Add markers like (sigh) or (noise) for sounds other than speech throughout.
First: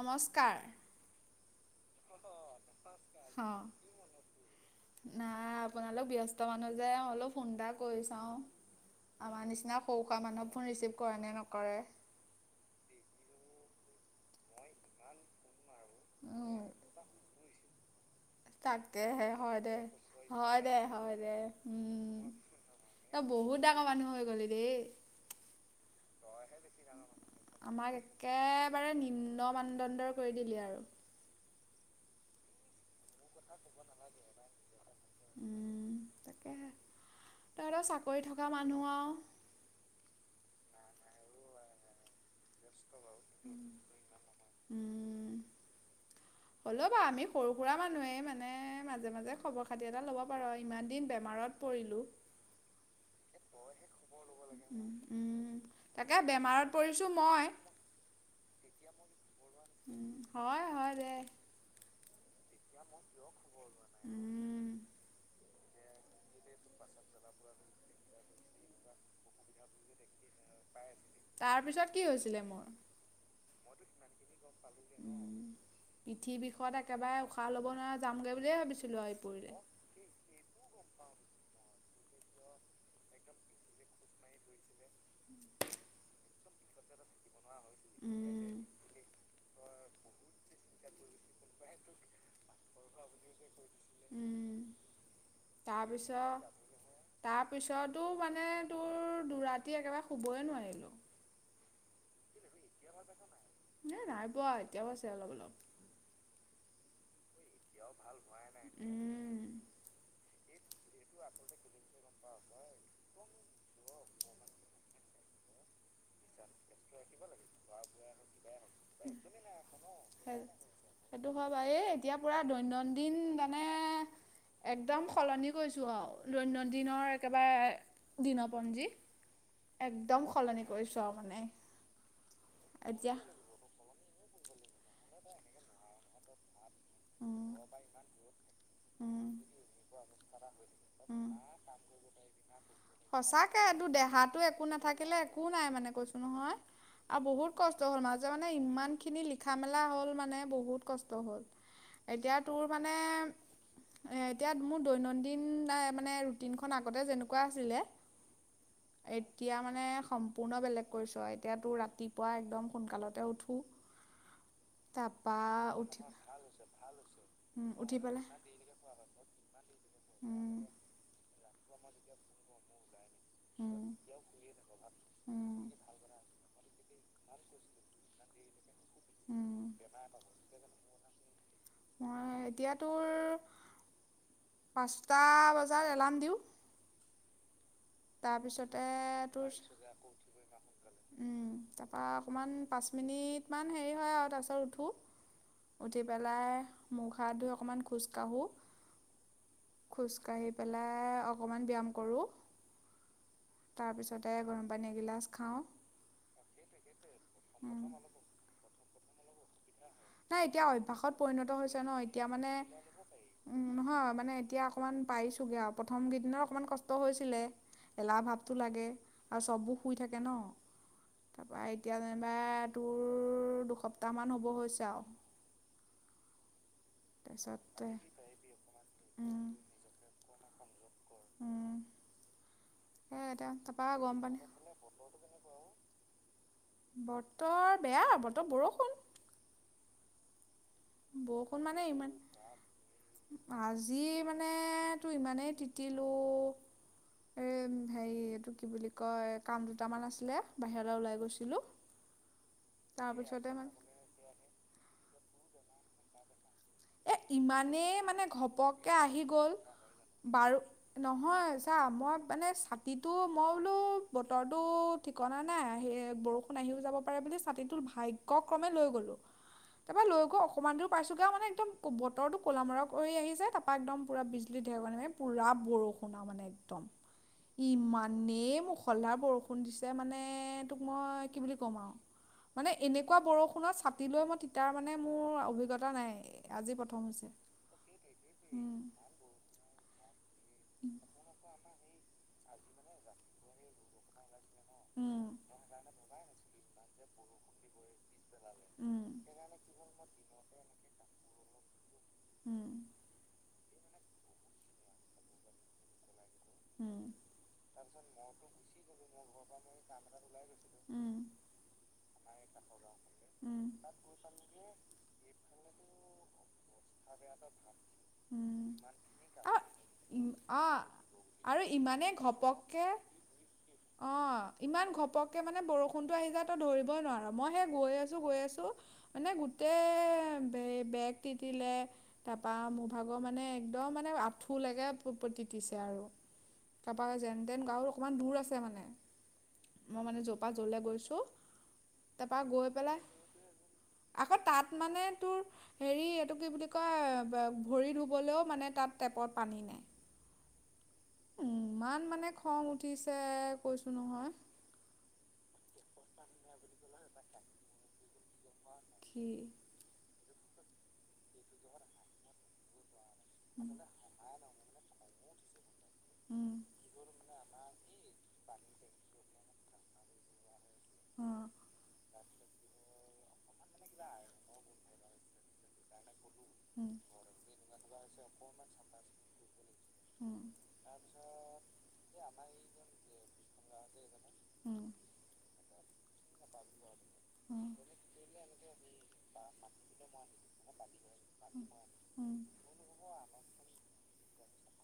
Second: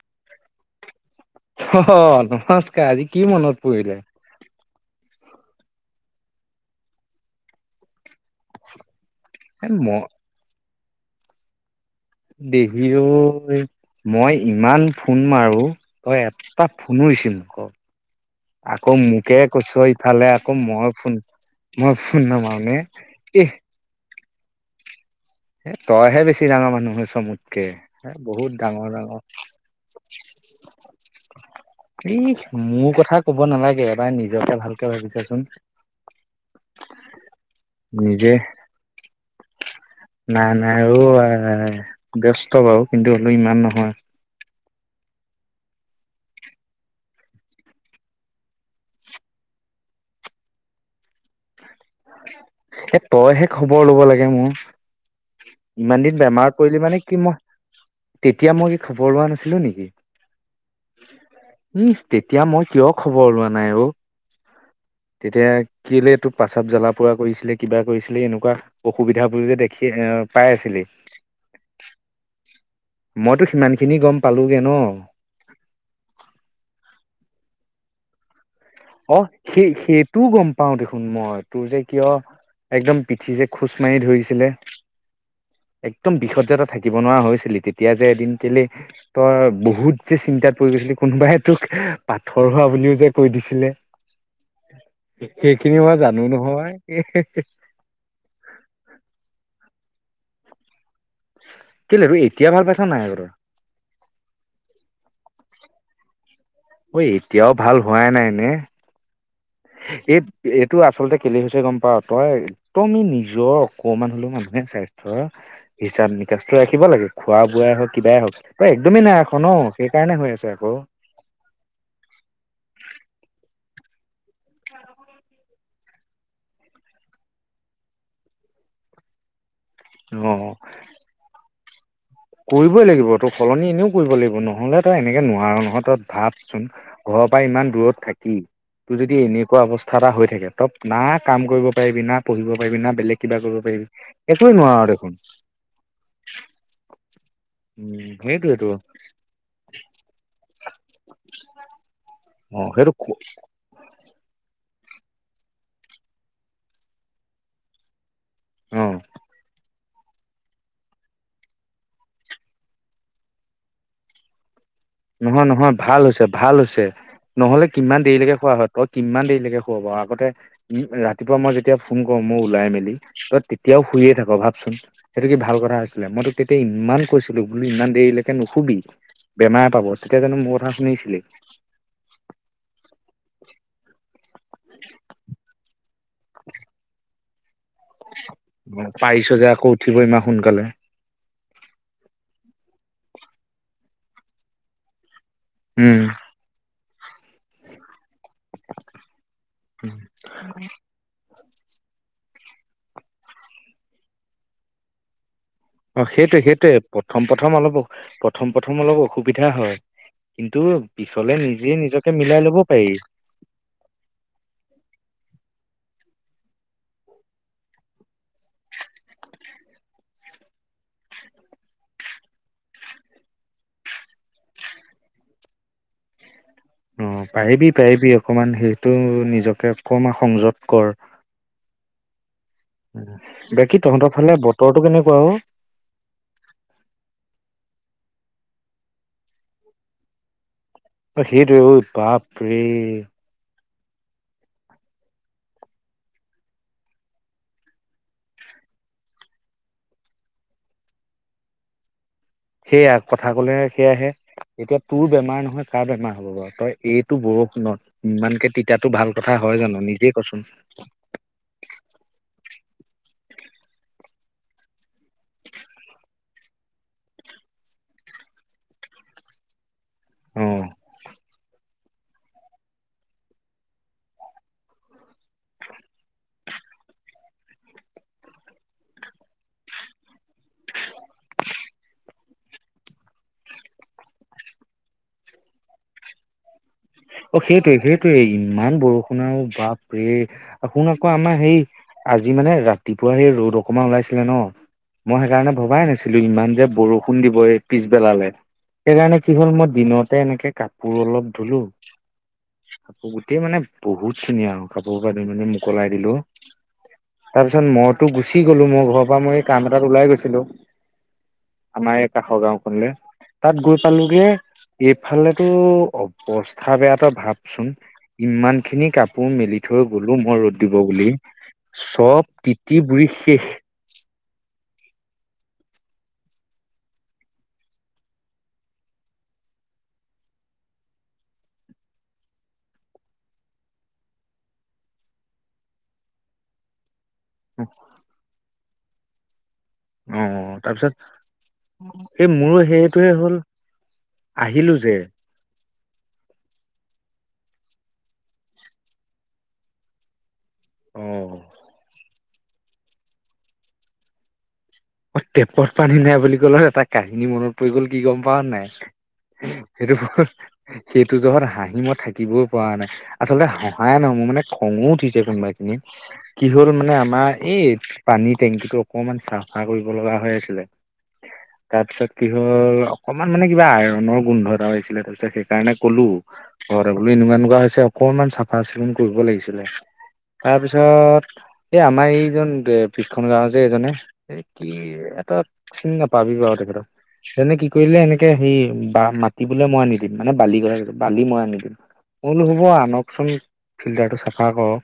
নমস্কাৰ অ হহ নমস্কাৰ আজি কি মনত অ' পৰিলে নাই আপোনালোক ব্যস্ত মানুহ যে অলপ ফোন এটা কৰি চাও আমাৰ এ নিচিনা ম সৰুকা মানুহ ফোন ৰিচিভ কৰে নে নকৰে দেহি ঐ মই ইমান ফোন মাৰো তই উম, এটা ফোনুৰিছিভ নকৰ আকৌ তাকেহে মোকে হয় কৈছ দে ইফালে আকৌ হয় দে মই ফোন হয় দে মই ফোন উম নামাৰো নে ত বহুত ডাঙৰ মানুহ হৈ গলি পে এ তইহে বেছি ডাঙৰ মানুহ হৈছ মোতকে আমাক এ বহুত ডাঙৰ একেবাৰে ডাঙৰ নিম্ন মানদণ্ডৰ কৰি দিলি আৰু ইচ মোৰ কথাক ক'ব' নালাগে এবাৰ নিজকে ভালকে ভাবিছাচোন উম, তাকেহে তহঁতৰ চাকৰি নিজে। থকা মানুহ আৰু নাই নাই ও আই ব্যস্ত। বাৰু কিন্তু হলোঁ ইমান নহয়। উম হ'লও বা আমি সৰু সুৰা মানুহে মানে মাজে মাজে খবৰ খাতি এটা ল'ব পাৰো ইমান দিন বেমাৰত পৰিলোঁ। এ তইহে খবৰ ল'ব লাগে মোৰ উম, উম, ইমান তাকে দিন বেমাৰত পৰিলে মানে পৰিছোঁ কি মই তেতিয়া মই কি খ। ব ছিলো নেকি উম, হয় হয় দে উ তেতিয়া মই কিয় খবৰ লোৱা নাই অ। উম, তেতিয়া কেলে তোক প্ৰস্ৰাৱ জ্বালা পৰা কৰিছিলে কিবা কৰিছিলে এনেকুৱা অসুবিধাবোৰ যে দেখি এ। পাই আছিলি তাৰ পিছত কি হৈছিলে মোৰ। মইতো সিমান খিনি গম। পালোগে ন উ পৃঠি বিষত একেবাৰে উশাহ। উশাহ ল'ব নোৱাৰা যামগৈ বুলিয় ভাবিছিলোঁ। আৰু অ এই পৰিলে সেই সেইটোও গম পাওঁ দেখোন। দেখোন মই তোৰ যে কিয় একদম পিঠি যে খোজ মাৰি ধৰিছিলে। একদম বিষতজে তই থাকিব নোৱাৰা হৈছিলি। তেতিয়া যে এদিন উম, কেলে তই বহুত বহুত যে চিন্তাত পৰি গৈছিল কোনোবাই তোক পাথৰ হোৱা বুলিও যে কৈ দিছিলে। উ সেইখিনি মই জানো নহয় তাৰপিছত তাৰপিছতো মানে তোৰ দুৰা। ৰাতি একেবাৰে শুবই নোৱাৰিলোঁ কি লবি এ নাই পোৱা এতিয়াও আছে অলপ অলপ। ঐ এতিয়াও ভাল হোৱাই নাই নে উম, এই এ টো আচলতে কেলেই হৈছে গম পা তই। তইনো নিজৰ অকমান হলেও মানুহে স্বাস্থ্যৰ হিচাপ নিকাচ ৰা থাকিব লাগে খোৱা বোৱাই হওক কিবাই হওক তই একদমেই নাৰাখ ন সেইকাৰণে হৈ সেই আছে আকৌ। সেইটো হয় বাৰু এই এতিয়া পুৰা দৈনন্দিন মানে একদম সলনি কৰিছোঁ আও দৈনন্দিনৰ একেবাৰে দিনৰপঞ্জী একদম অ সলনি কৰিছোঁ আৰু মানে কৰিবই লাগিব এতিয়া তোৰ সলনি এনেও। কৰিব লাগিব নহ'লে তই এনেকে নোৱাৰ নহয় ত ভাত চোন ঘৰৰ পৰা উম ইমান দূৰত থাকি তোৰ যদি উম এনেকুৱা অৱস্থা এটা হৈ থাকে ত না উম কাম কৰিব পাৰিবি না পঢ়িব পাৰিবি না বেলেগ কিবা সঁচাকে কৰিব এইটো পাৰিবি দেহাটো একোৱেই একো নোৱাৰো নাথাকিলে দেখোন একো নাই মানে কৈছোঁ নহয় আৰু বহুত কষ্ট হ'ল উম মাজে মানে সেইটোৱেতো ইমান খিনি লিখা মেলা হ'ল মানে বহুত কষ্ট হ'ল এতিয়া অ তোৰ মানে সেইটো এতিয়া মোৰ দৈনন্দিন মানে ৰুটিনখন আগতে যেনেকুৱা আছিলে অ এতিয়া মানে সম্পূৰ্ণ বেলেগ কৰিছো আৰু এতিয়াতো ৰাতিপুৱা একদম সোনকালতে উঠো তাৰপা নহয় নহয় ভাল উঠি হৈছে ভাল নহলে উম উঠি কিমান পেলাই দেৰিকে খোৱা হয় তই কিমান দেৰি কে আগতে উম ৰাতিপুৱা মই যেতি তেতিয়া ফোন কৰ মই ওলাই মেলি তই তেতিয়াও উম শুইয়ে থাক ভাবচোন সেইটো কি ভাল উম কথা আছিলে মইতো তেতিয়া ইমান। কৈছিলো বো ইমান দেৰিলৈকে নুশুবি উম হব তেতিয়া জানো মোৰ কথা শুনিছিলি? মই এতিয়া তোৰ (inaudible) পাঁচটা বজাত এলাৰ্ম দিওঁ। তাৰপিছতে পাৰিছো তোৰ যে আকৌ উঠিব ইমান সোনকালে তাৰপৰা অকণমান পাঁচ মিনিটমান হেৰি হয় আৰু তাৰপিছত উঠো উম উঠি পেলাই মুখ হাত ধুই অকণমান খোজকাঢ়ো খোজকাাঢ়ি পেলাই অকমান ব্যায়াম কৰো তাৰ পিছতে গৰম পানী এগিলাচ খাওঁ অ সেইটো সেইটোয়ে প্ৰথম প্ৰম উম, প্ৰথম প্ৰথম প্ৰথম অলপ অসুবিধা হয় নাই কিন্তু এতিয়া অভ্যসত পিছলে পৰিণত নিজে হৈছে ন নিজকে এতিয়া মিলাই মানে লব পাৰি উম নহয় মানে এতিয়া অকমান পাৰিছোগে আৰু। প্ৰথম কেইদিনত অকণমান কষ্ট হৈছিলে এলাহ ভাৱটো লাগে আৰু চব শুই থাকে ন তাৰপৰা এতিয়া যেনিবা তোৰ দুসপ্তাহমান হ'ব হৈছে যাওক অ পাৰিবি পাৰিবি অকমান সেইটো উম নিজকে অকমান সংযত কৰ উম সেয়া এতিয়া বাকী তাৰপা তহঁতৰ গৰম ফালে পানী বতৰটো কেনেকুৱা উ বতৰ বেয়া বতৰ বৰষুণ সেইটোৱে বৰষুণ ঐ মানে ইমান বাপৰে আজি মানে তো ইমানেই তিতিলোঁ এই হেৰি এইটো কি বুলি কয় কাম দুটামান আছিলে বাহিৰলৈ ওলাই গৈছিলোঁ। সেয়া কথা তাৰপিছতে কলে মানে সেয়া আহে এতিয়া তোৰ বেমাৰ নহয় কাৰ বেমাৰ হ'ব বাৰু তই এ এইটো বৰষুণত ইমানেই মানে ইমানকে তিতাতো ঘপককে ভাল আহি কথা গল হয় জানো নিজেই কচোন বাৰু নহয় চা মই মানে ছাতিটো মই বোলো বতৰটো ঠিকনা নাই স বৰষুণ আহিও যাব পাৰে বুলি ছাতিটো ভাগ্য ক্ৰমে লৈ গলো তাৰপা লৈ গৈ অ অকণমান দূৰ পাইছো গে মানে একদম বতৰটো ক'লামৰা কৰি আহিছে তাৰাপা একদম পুৰা বিজলী ঢেৰ মানে পুৰা বৰষুণ আৰু মানে একদম ইমানেই মুখলধাৰ বৰষুণ দিছে মানে তোক মই কি বুলি ক'ম আৰু মানে এনেকুৱা বৰষুণত ছাটি লৈ মই তিতাৰ মানে মোৰ অভিজ্ঞতা নাই আজি প্ৰথম হৈছে। অ সেইটোয়ে সেইটোৱে ইমান উম। বৰষুণও বাপে শুন আকৌ আমাৰ সেই আজি আজি মানে ৰাতিপুৱা সেই ৰ'দ অকণমান ওলাইছিলে ন মই উম, সেইকাৰণে ভবাই নাছিলো ইমান যে বৰষুণ খোন দিবই পিছবেলালে উম, সেইকাৰণে কি হ'ল মই দিনতে এনেকে কাট পোৰ অলপ ধুলোঁ উম, গোটেই মানে বহুত ধুনীয়া আৰু কাপোৰ পানি মানে মোকলাই দিলো উম। তাৰপিছত মইতো গুচি গলো মোৰ ঘৰৰ পৰা মই এই কাম এটাত ওলাই গৈছিলো উম, আমাৰ এই কাষৰ গাওখনলে তাত উম, গৈ পালোগে এইফালেতো অৱস্থা কথা ভাবচোন ইমান উম। খিনি কাপোৰ আ মেলি থৈ গলো ইম মই ৰ'দ দিব অ', বুলি আৰু ইমানেই চব তিতি ঘপককৈ বুৰি শেষ অঁ ইমান ঘপককৈ মানে বৰষুণটো আহি যায় তো ধৰিবই নোৱাৰ মই সেই গৈ আছোঁ গৈ আছো মানে গোটেই বেগ তিতিলে তাৰপা মোৰভাগৰ মানে একদম মানে আঁঠোলৈকে তিতিছে আৰু কাৰোবাৰ যেন তেন গাঁৱত অকণমান দূৰ আছোনে মই মানে অ য পৰা যলে তাৰপিছত গৈছো এই তাৰপৰা মোৰো গৈ পেলাই সেইটোৱে হ'ল আকৌ আহিলো তাত যে মানে তোৰ হেৰি এইটো কি বুলি কয় ভৰি ধুবলৈও মানে তাত টেপত পানী নাই অ উম ইমান মানে খং উঠিছে কৈছো নহয় অ টেপত পানী নাই বুলি ক'লা এটা কাহিনী মনত পৰি গ'ল কি গম পাও নাই কি সেইটো সেইটো জহত হাঁহি মই থাকিবই পৰা নাই আচলতে হহায়ে নহয় মানে খঙো উঠি য কোনোবাই কি উম হ'ল মানে আমাৰ এই পানীত থেংকিটো অকমান ছাপ আ কৰিব লগা হৈ আছিলে উম তাৰপিছত কি হ'ল অকণমান মানে কিবা আইৰনৰ গোন্ধ এটা হয়ছিলে তাৰপিছত সেইকাৰণে ক'লো ঘৰ উম বো এনেকুৱা এনেকুৱা হৈছে অকনমান চাফা চিকুণ কৰিব লাগিছিলে তাৰপিছত এই আমাৰ এইজন পিছখন গাও যে এজনে কি উম এটা চিনি নাপাবি বাৰ তেখেতক যেনে উম কি কৰিলে এনেকে হে বা মাটি বোলে মই আনিদিম মানে বালি কথা কৈছে বালি মই হয় নিকি মই উম বোলো হ'ব আনকচোন ফিল্টাৰটো চাফা কৰক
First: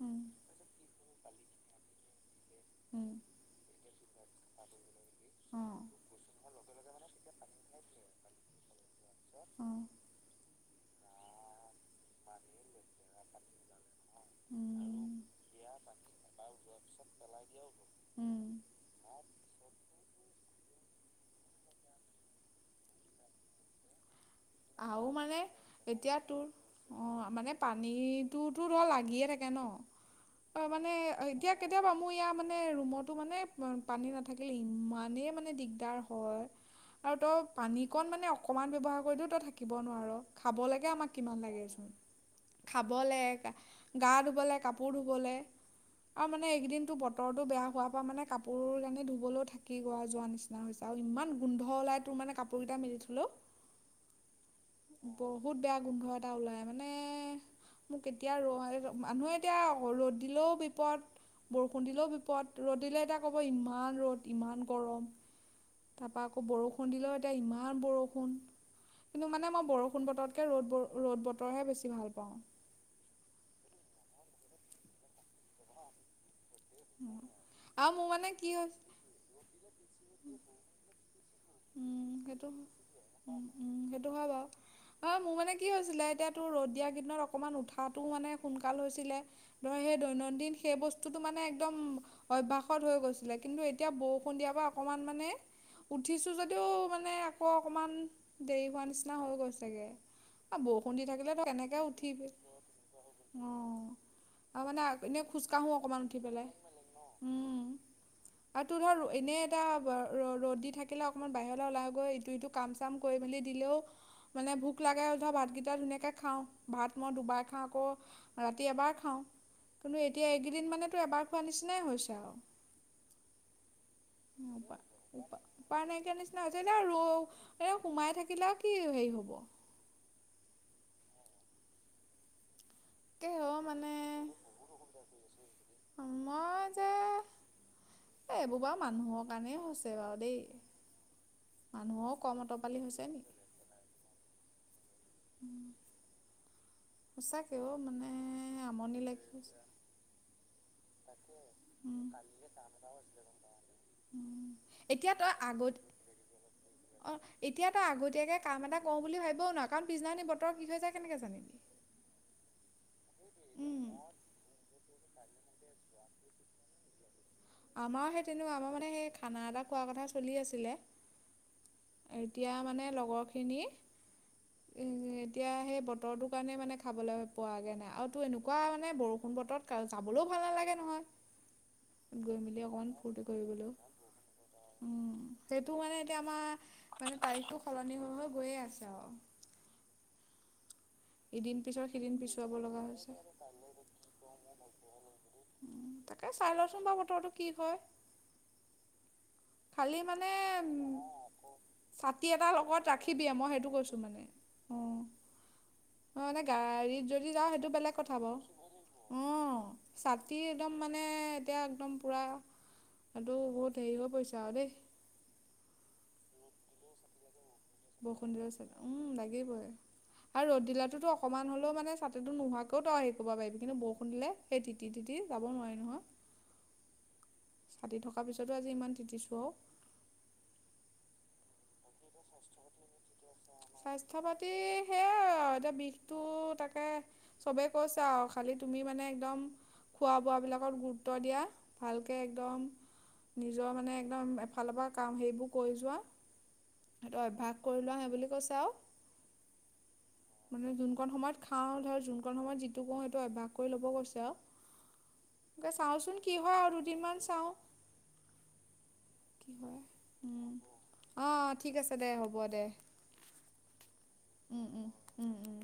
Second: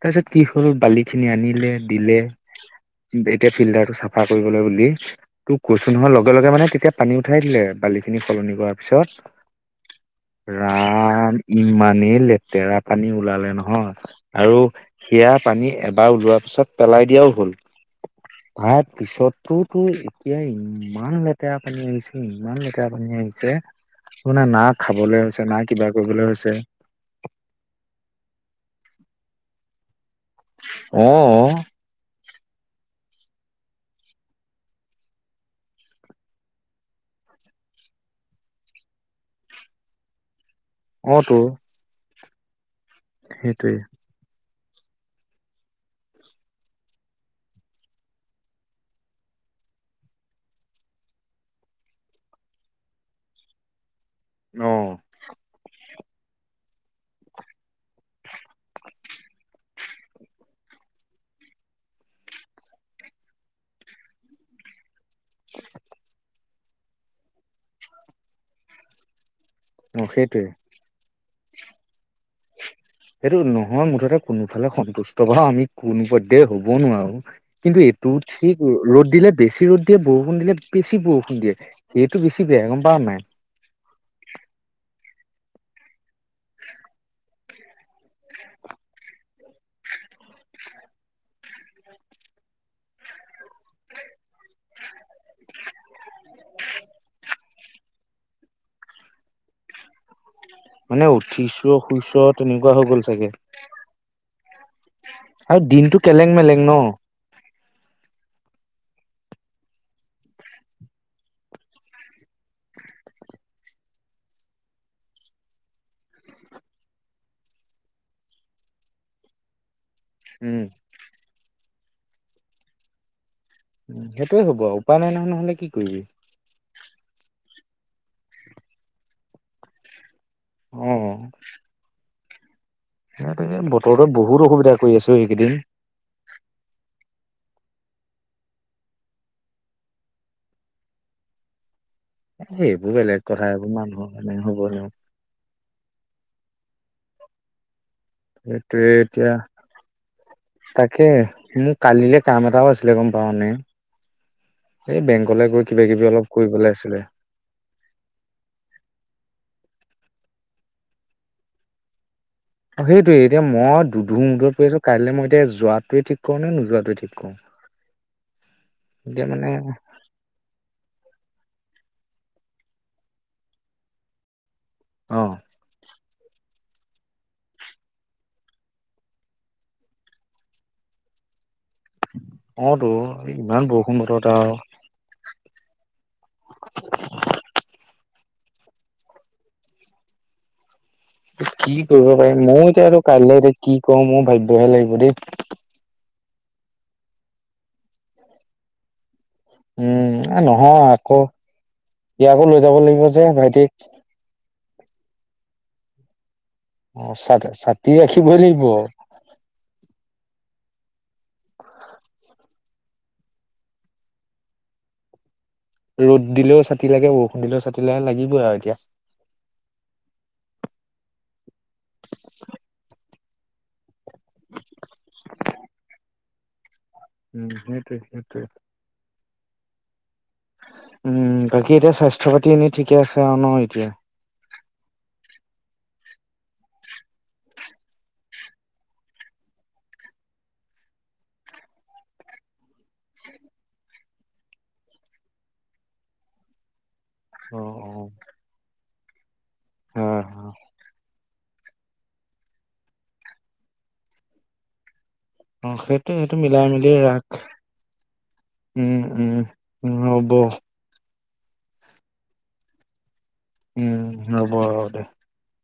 উম তাৰপিছত কি হল বালি খিনি আনিলে দিলে উম উম বে ফিল্টাৰটো চাফা কৰিবলৈ বুলি তোক অঁ কৈছোঁ নহয় হোৱাৰ লগে লগে মানে তেতিয়া পানী উঠাই দিলে বালি খিনি সলনি কৰাৰ পিছত অঁ আআআ ইমানেই লেতেৰা পানী ওলালে নহয় আৰু উম সেয়া পানী এবাৰ ওলোৱাৰ পিছত পেলাই দিয়াও হ'ল। উম তাৰ পিছতো তো এতিয়া ইমান লেতেৰা পানী আহিছে ইমান লেতেৰা পানী আহিছে ত মানে না আৰু খাবলৈ মানে হৈছে নাই। এতিয়া তোৰ অ মানে পানীটোতো ধয় লাগিয়ে থাকে কে ন অ মানে এতিয়া কেতিয়াবা মোৰ ই মানে মানে ৰুমতো মানে পানী নাথাকিলে ইমানেই মানে দিগদাৰ হয় আৰু তই পানীকণ মানে অকণমান ব্যৱহাৰ কৰিলেও তই থাকিব নোৱাৰ। খাব লাগে আমাক অ তো কিমান লাগেচোন খাবলৈ সেইটোৱে গা ধুবলৈ কাপোৰ কাপোৰ ধুবলৈ আৰু মানে এইকেইদিন তোৰ বতৰটো বেয়া হোৱাৰ পৰা মানে কাপোৰ কাৰানি ধুবলৈও থাকি গ যোৱাৰ নিচিনা হৈছে আৰু ইমান গোন্ধ ওলাই তোৰ মানে কাপোৰকেইটা মিলি থ'লোও। অ বহুত বেয়া গোন্ধ গোন্ধ এটা ওলাই মানে মোক এতিয়া ৰ মানুহে এতিয়া ৰ'দ দিলেও বিপদ বৰষুণ দিলেও বিপদ ৰ'দ দিলে এতিয়া ক'ব ইমান ৰ'দ ইমান গৰম। তাৰপাক আকৌ বৰষুণ দিলেও এতিয়া ইমান বৰষুণ কিন্তু মানে মই। অ বৰষুণ সেইটোৱে বতকে ৰ'বোৰ ৰ'দ ব ৰ'দ হে বেছি ভাল পাওঁ। সেইটো নহয় মুঠতে কোনোফালে সন্তুষ্ট বওঁ আমি কোনোও। দে হ'ব নোৱাৰো কিন্তু আৰু মোৰ এইটোত মানে কি ঠিক হৈছে ৰ'দ দিলে বেছি ৰ'দ দিয়ে বৰষুণ দিলে বেছি বৰষুণ দিয়ে। উম বেছি সেইটো উ বেয়া গম পাৱ নাই উম সেইটো হয় বাৰু। অ মোৰ মানে কি হৈছিলে এতিয়া তোৰ ৰ দ দিয়া কেইদিনত অকমান উঠাটো মানে সোনকাল হৈছিলে ধৰ সেই দৈনন্দিন সেই বস্তুতটো মানে একদম অভ্যাসত হৈ গৈছিলে কিন্তু এতিয়া ব। সন্ধিয়াৰ পৰা অকণমান মানে। উঠিছো যদিও মানে আকৌ অকণমান দেৰি হোৱা নিচিনা হৈ গৈছেগে। বৰষুণ দি মানে থাকিলে তো উঠিছো এনেকে শুইছো উঠিবি তেনেকুৱা হৈ গ'ল চাগে অঁ আৰু মানে এনে আৰু খোজকাঢ়ো দিনটো অকমান উঠি কেলেং পেলাই মেলেং ন উ উম আৰু তোৰ ধৰ এনে এটা ৰ'দ দি থাকে। থাকিলে অকণমান বাহিৰলৈ ওলাই গৈ ইটো ইটো কাম চাম কৰি মেলি দিলেও মানে ভোক লাগে ধৰ ভাতকেইটা ধুনীয়াকৈ খাওঁ ভাত মই দুবাৰ খাওঁ আকৌ ৰাতি এবাৰ খাওঁ। কন্তু এয়া এইকেইদিনা তো এবাৰ খোৱা নিছিলা। হৈছে আঁও। উ সেইটোয়ে হব উপায় নাই নহয় নহ'লে কি। পোৱা কৰিবি নাইকিয়াই নিচিনা হৈছে দে আৰু। এ সোমাই থাকিলে আৰু কি হেৰি হ'ব। অঁ তাকে অ সেইটোৱেই মানে বতৰতোয়ে বহুত অসুবিধা কৰি আছো এইকেইদিন। এ এইবোৰ বাৰ মানুহৰ কাৰণেই হৈছে বাৰু দেই মানুহৰো কম এ সেই অতপালি এইবোৰ হৈছে নি বেলেগ কথা এইবোৰ মানুহৰ ন হ'ব ন। সঁচাকে ও সেইটোৱে এতিয়া তাকে মোৰ উম কালিলে কাম উ এটাও আছিলে গম পাও নে উ এই এতিয়া তই বেংকলৈ গৈ আগতি কিবা কিবি অলপ কৰিবলৈ আছিলে অ এতিয়া তই আগতীয়াকে কাম এটা কৰ বুলি ভাবিব নোৱাৰো কাৰণ পিছদিনা বতৰ কি হৈ যায় কেনেকে জানিবি অঁ সেইটোৱে এতিয়া মই উম, দুধু- মুধুত পৰি আছো কাইলৈ মই যে যোৱাটোৱে ঠিক কৰো নোযোৱাটোৱে ঠিক কৰো। আমাৰ সেই তেনেকুৱা আমাৰ মানে সেই এতিয়া খানা মানে এটা খোৱাৰ কথা চলি আছিলে। এতিয়া মানে লগৰখিনি উম, অ এতিয়া সেই বত, বতৰটো কাৰণে মানে খাবলৈ পোৱাগে নাই আৰু তোৰ এনেকুৱা মানে বৰষুণ বতৰত তাত যাবলৈও ভাল নালাগে নহয়। গৈ মেলি অঁ তো অকণমান ফূৰ্তি ইমান কৰিবলৈও বৰষুণ বতৰত আৰু উম, সেইটো মানে এতিয়া আমাৰ মানে তাৰিখটো সলনি হৈ হৈ গৈয়ে আছে আৰু ইদিন কি পিছৰ কৰিব সিদিন পাৰিম পিছুৱাব ময় লগা যে আৰু হৈছে। কাইলৈ এতিয়া কি কৰো মোৰ ভাভিবহে লাগিব দেই। তাকে চাই লচোন বা বতৰটো কি হয়? খালি উম মানে নহয় উম আকৌ উ ছাতি ইয়াকো এটা লৈ যাব লগত লাগিব যে ৰাখিবিয়ে মই সেইটো ভাইটিক কৈছো মানে অঁ অঁ নাই না অ গাড়ীত যদি ছা যাওঁ সেইটো ছাতি বেলেগ কথা ৰাখিবই বাৰু, লাগিব অঁ ছাতি একদম মানে এতিয়া একদম পুৰা এইটো বহুত হেৰি হৈ পৰিছে আৰু দেই ৰদ দিলেও ছাতি লাগে বৰষু বৰষুণ দি আছে, উম লাগিবই আৰু ৰদ দিলেও ৰ'দটো অকমান হলেও মানে ছাতিটো নোহোৱাকৈ তয় হেৰি কৰিব পাৰিবি কিন্তু বৰষু শুনিলে সেই তিটি তিটি যাব নোৱাৰি নহয়। উম সেইটোৱেই সেইটোৱে তো উম উ উ উ বাকী এতিয়া স্বাস্থ্য পাতি এনে ঠিকে আছে। আৰু ন এতিয়া স্বাস্থ্য পাতি সেয়া এতিয়া বিষ টো তাকে চবেই কৈছে আৰু খালি তুমি মানে একদম খোৱা বোৱাবিলাকত গুৰুত্ব দিয়া ভালকে একদম নিজৰ মানে একদম এফালৰ পৰা কাম সেইবোৰ কৰি যোৱা সেইটো অ অ অভ্যাস কৰি লোৱা হে বুলি কৈছে হয় হয় মানে যোনকন সময়ত খাওঁ ধৰ যোনকন সময়ত যিটো কওঁ, সেইটো অভ্যাস কৰি ল'ব কৈছে আৰু। অ তাকে সেইটো চাওঁচোন কি সেইটো হয় মিলাই আৰু মেলি দুদিনমান ৰাখ। চাওঁ উম, উম। হ'ব। অ, ঠিক আছে দে। হ'ব দে। উম, হ'ব উম উম দে। উম উম।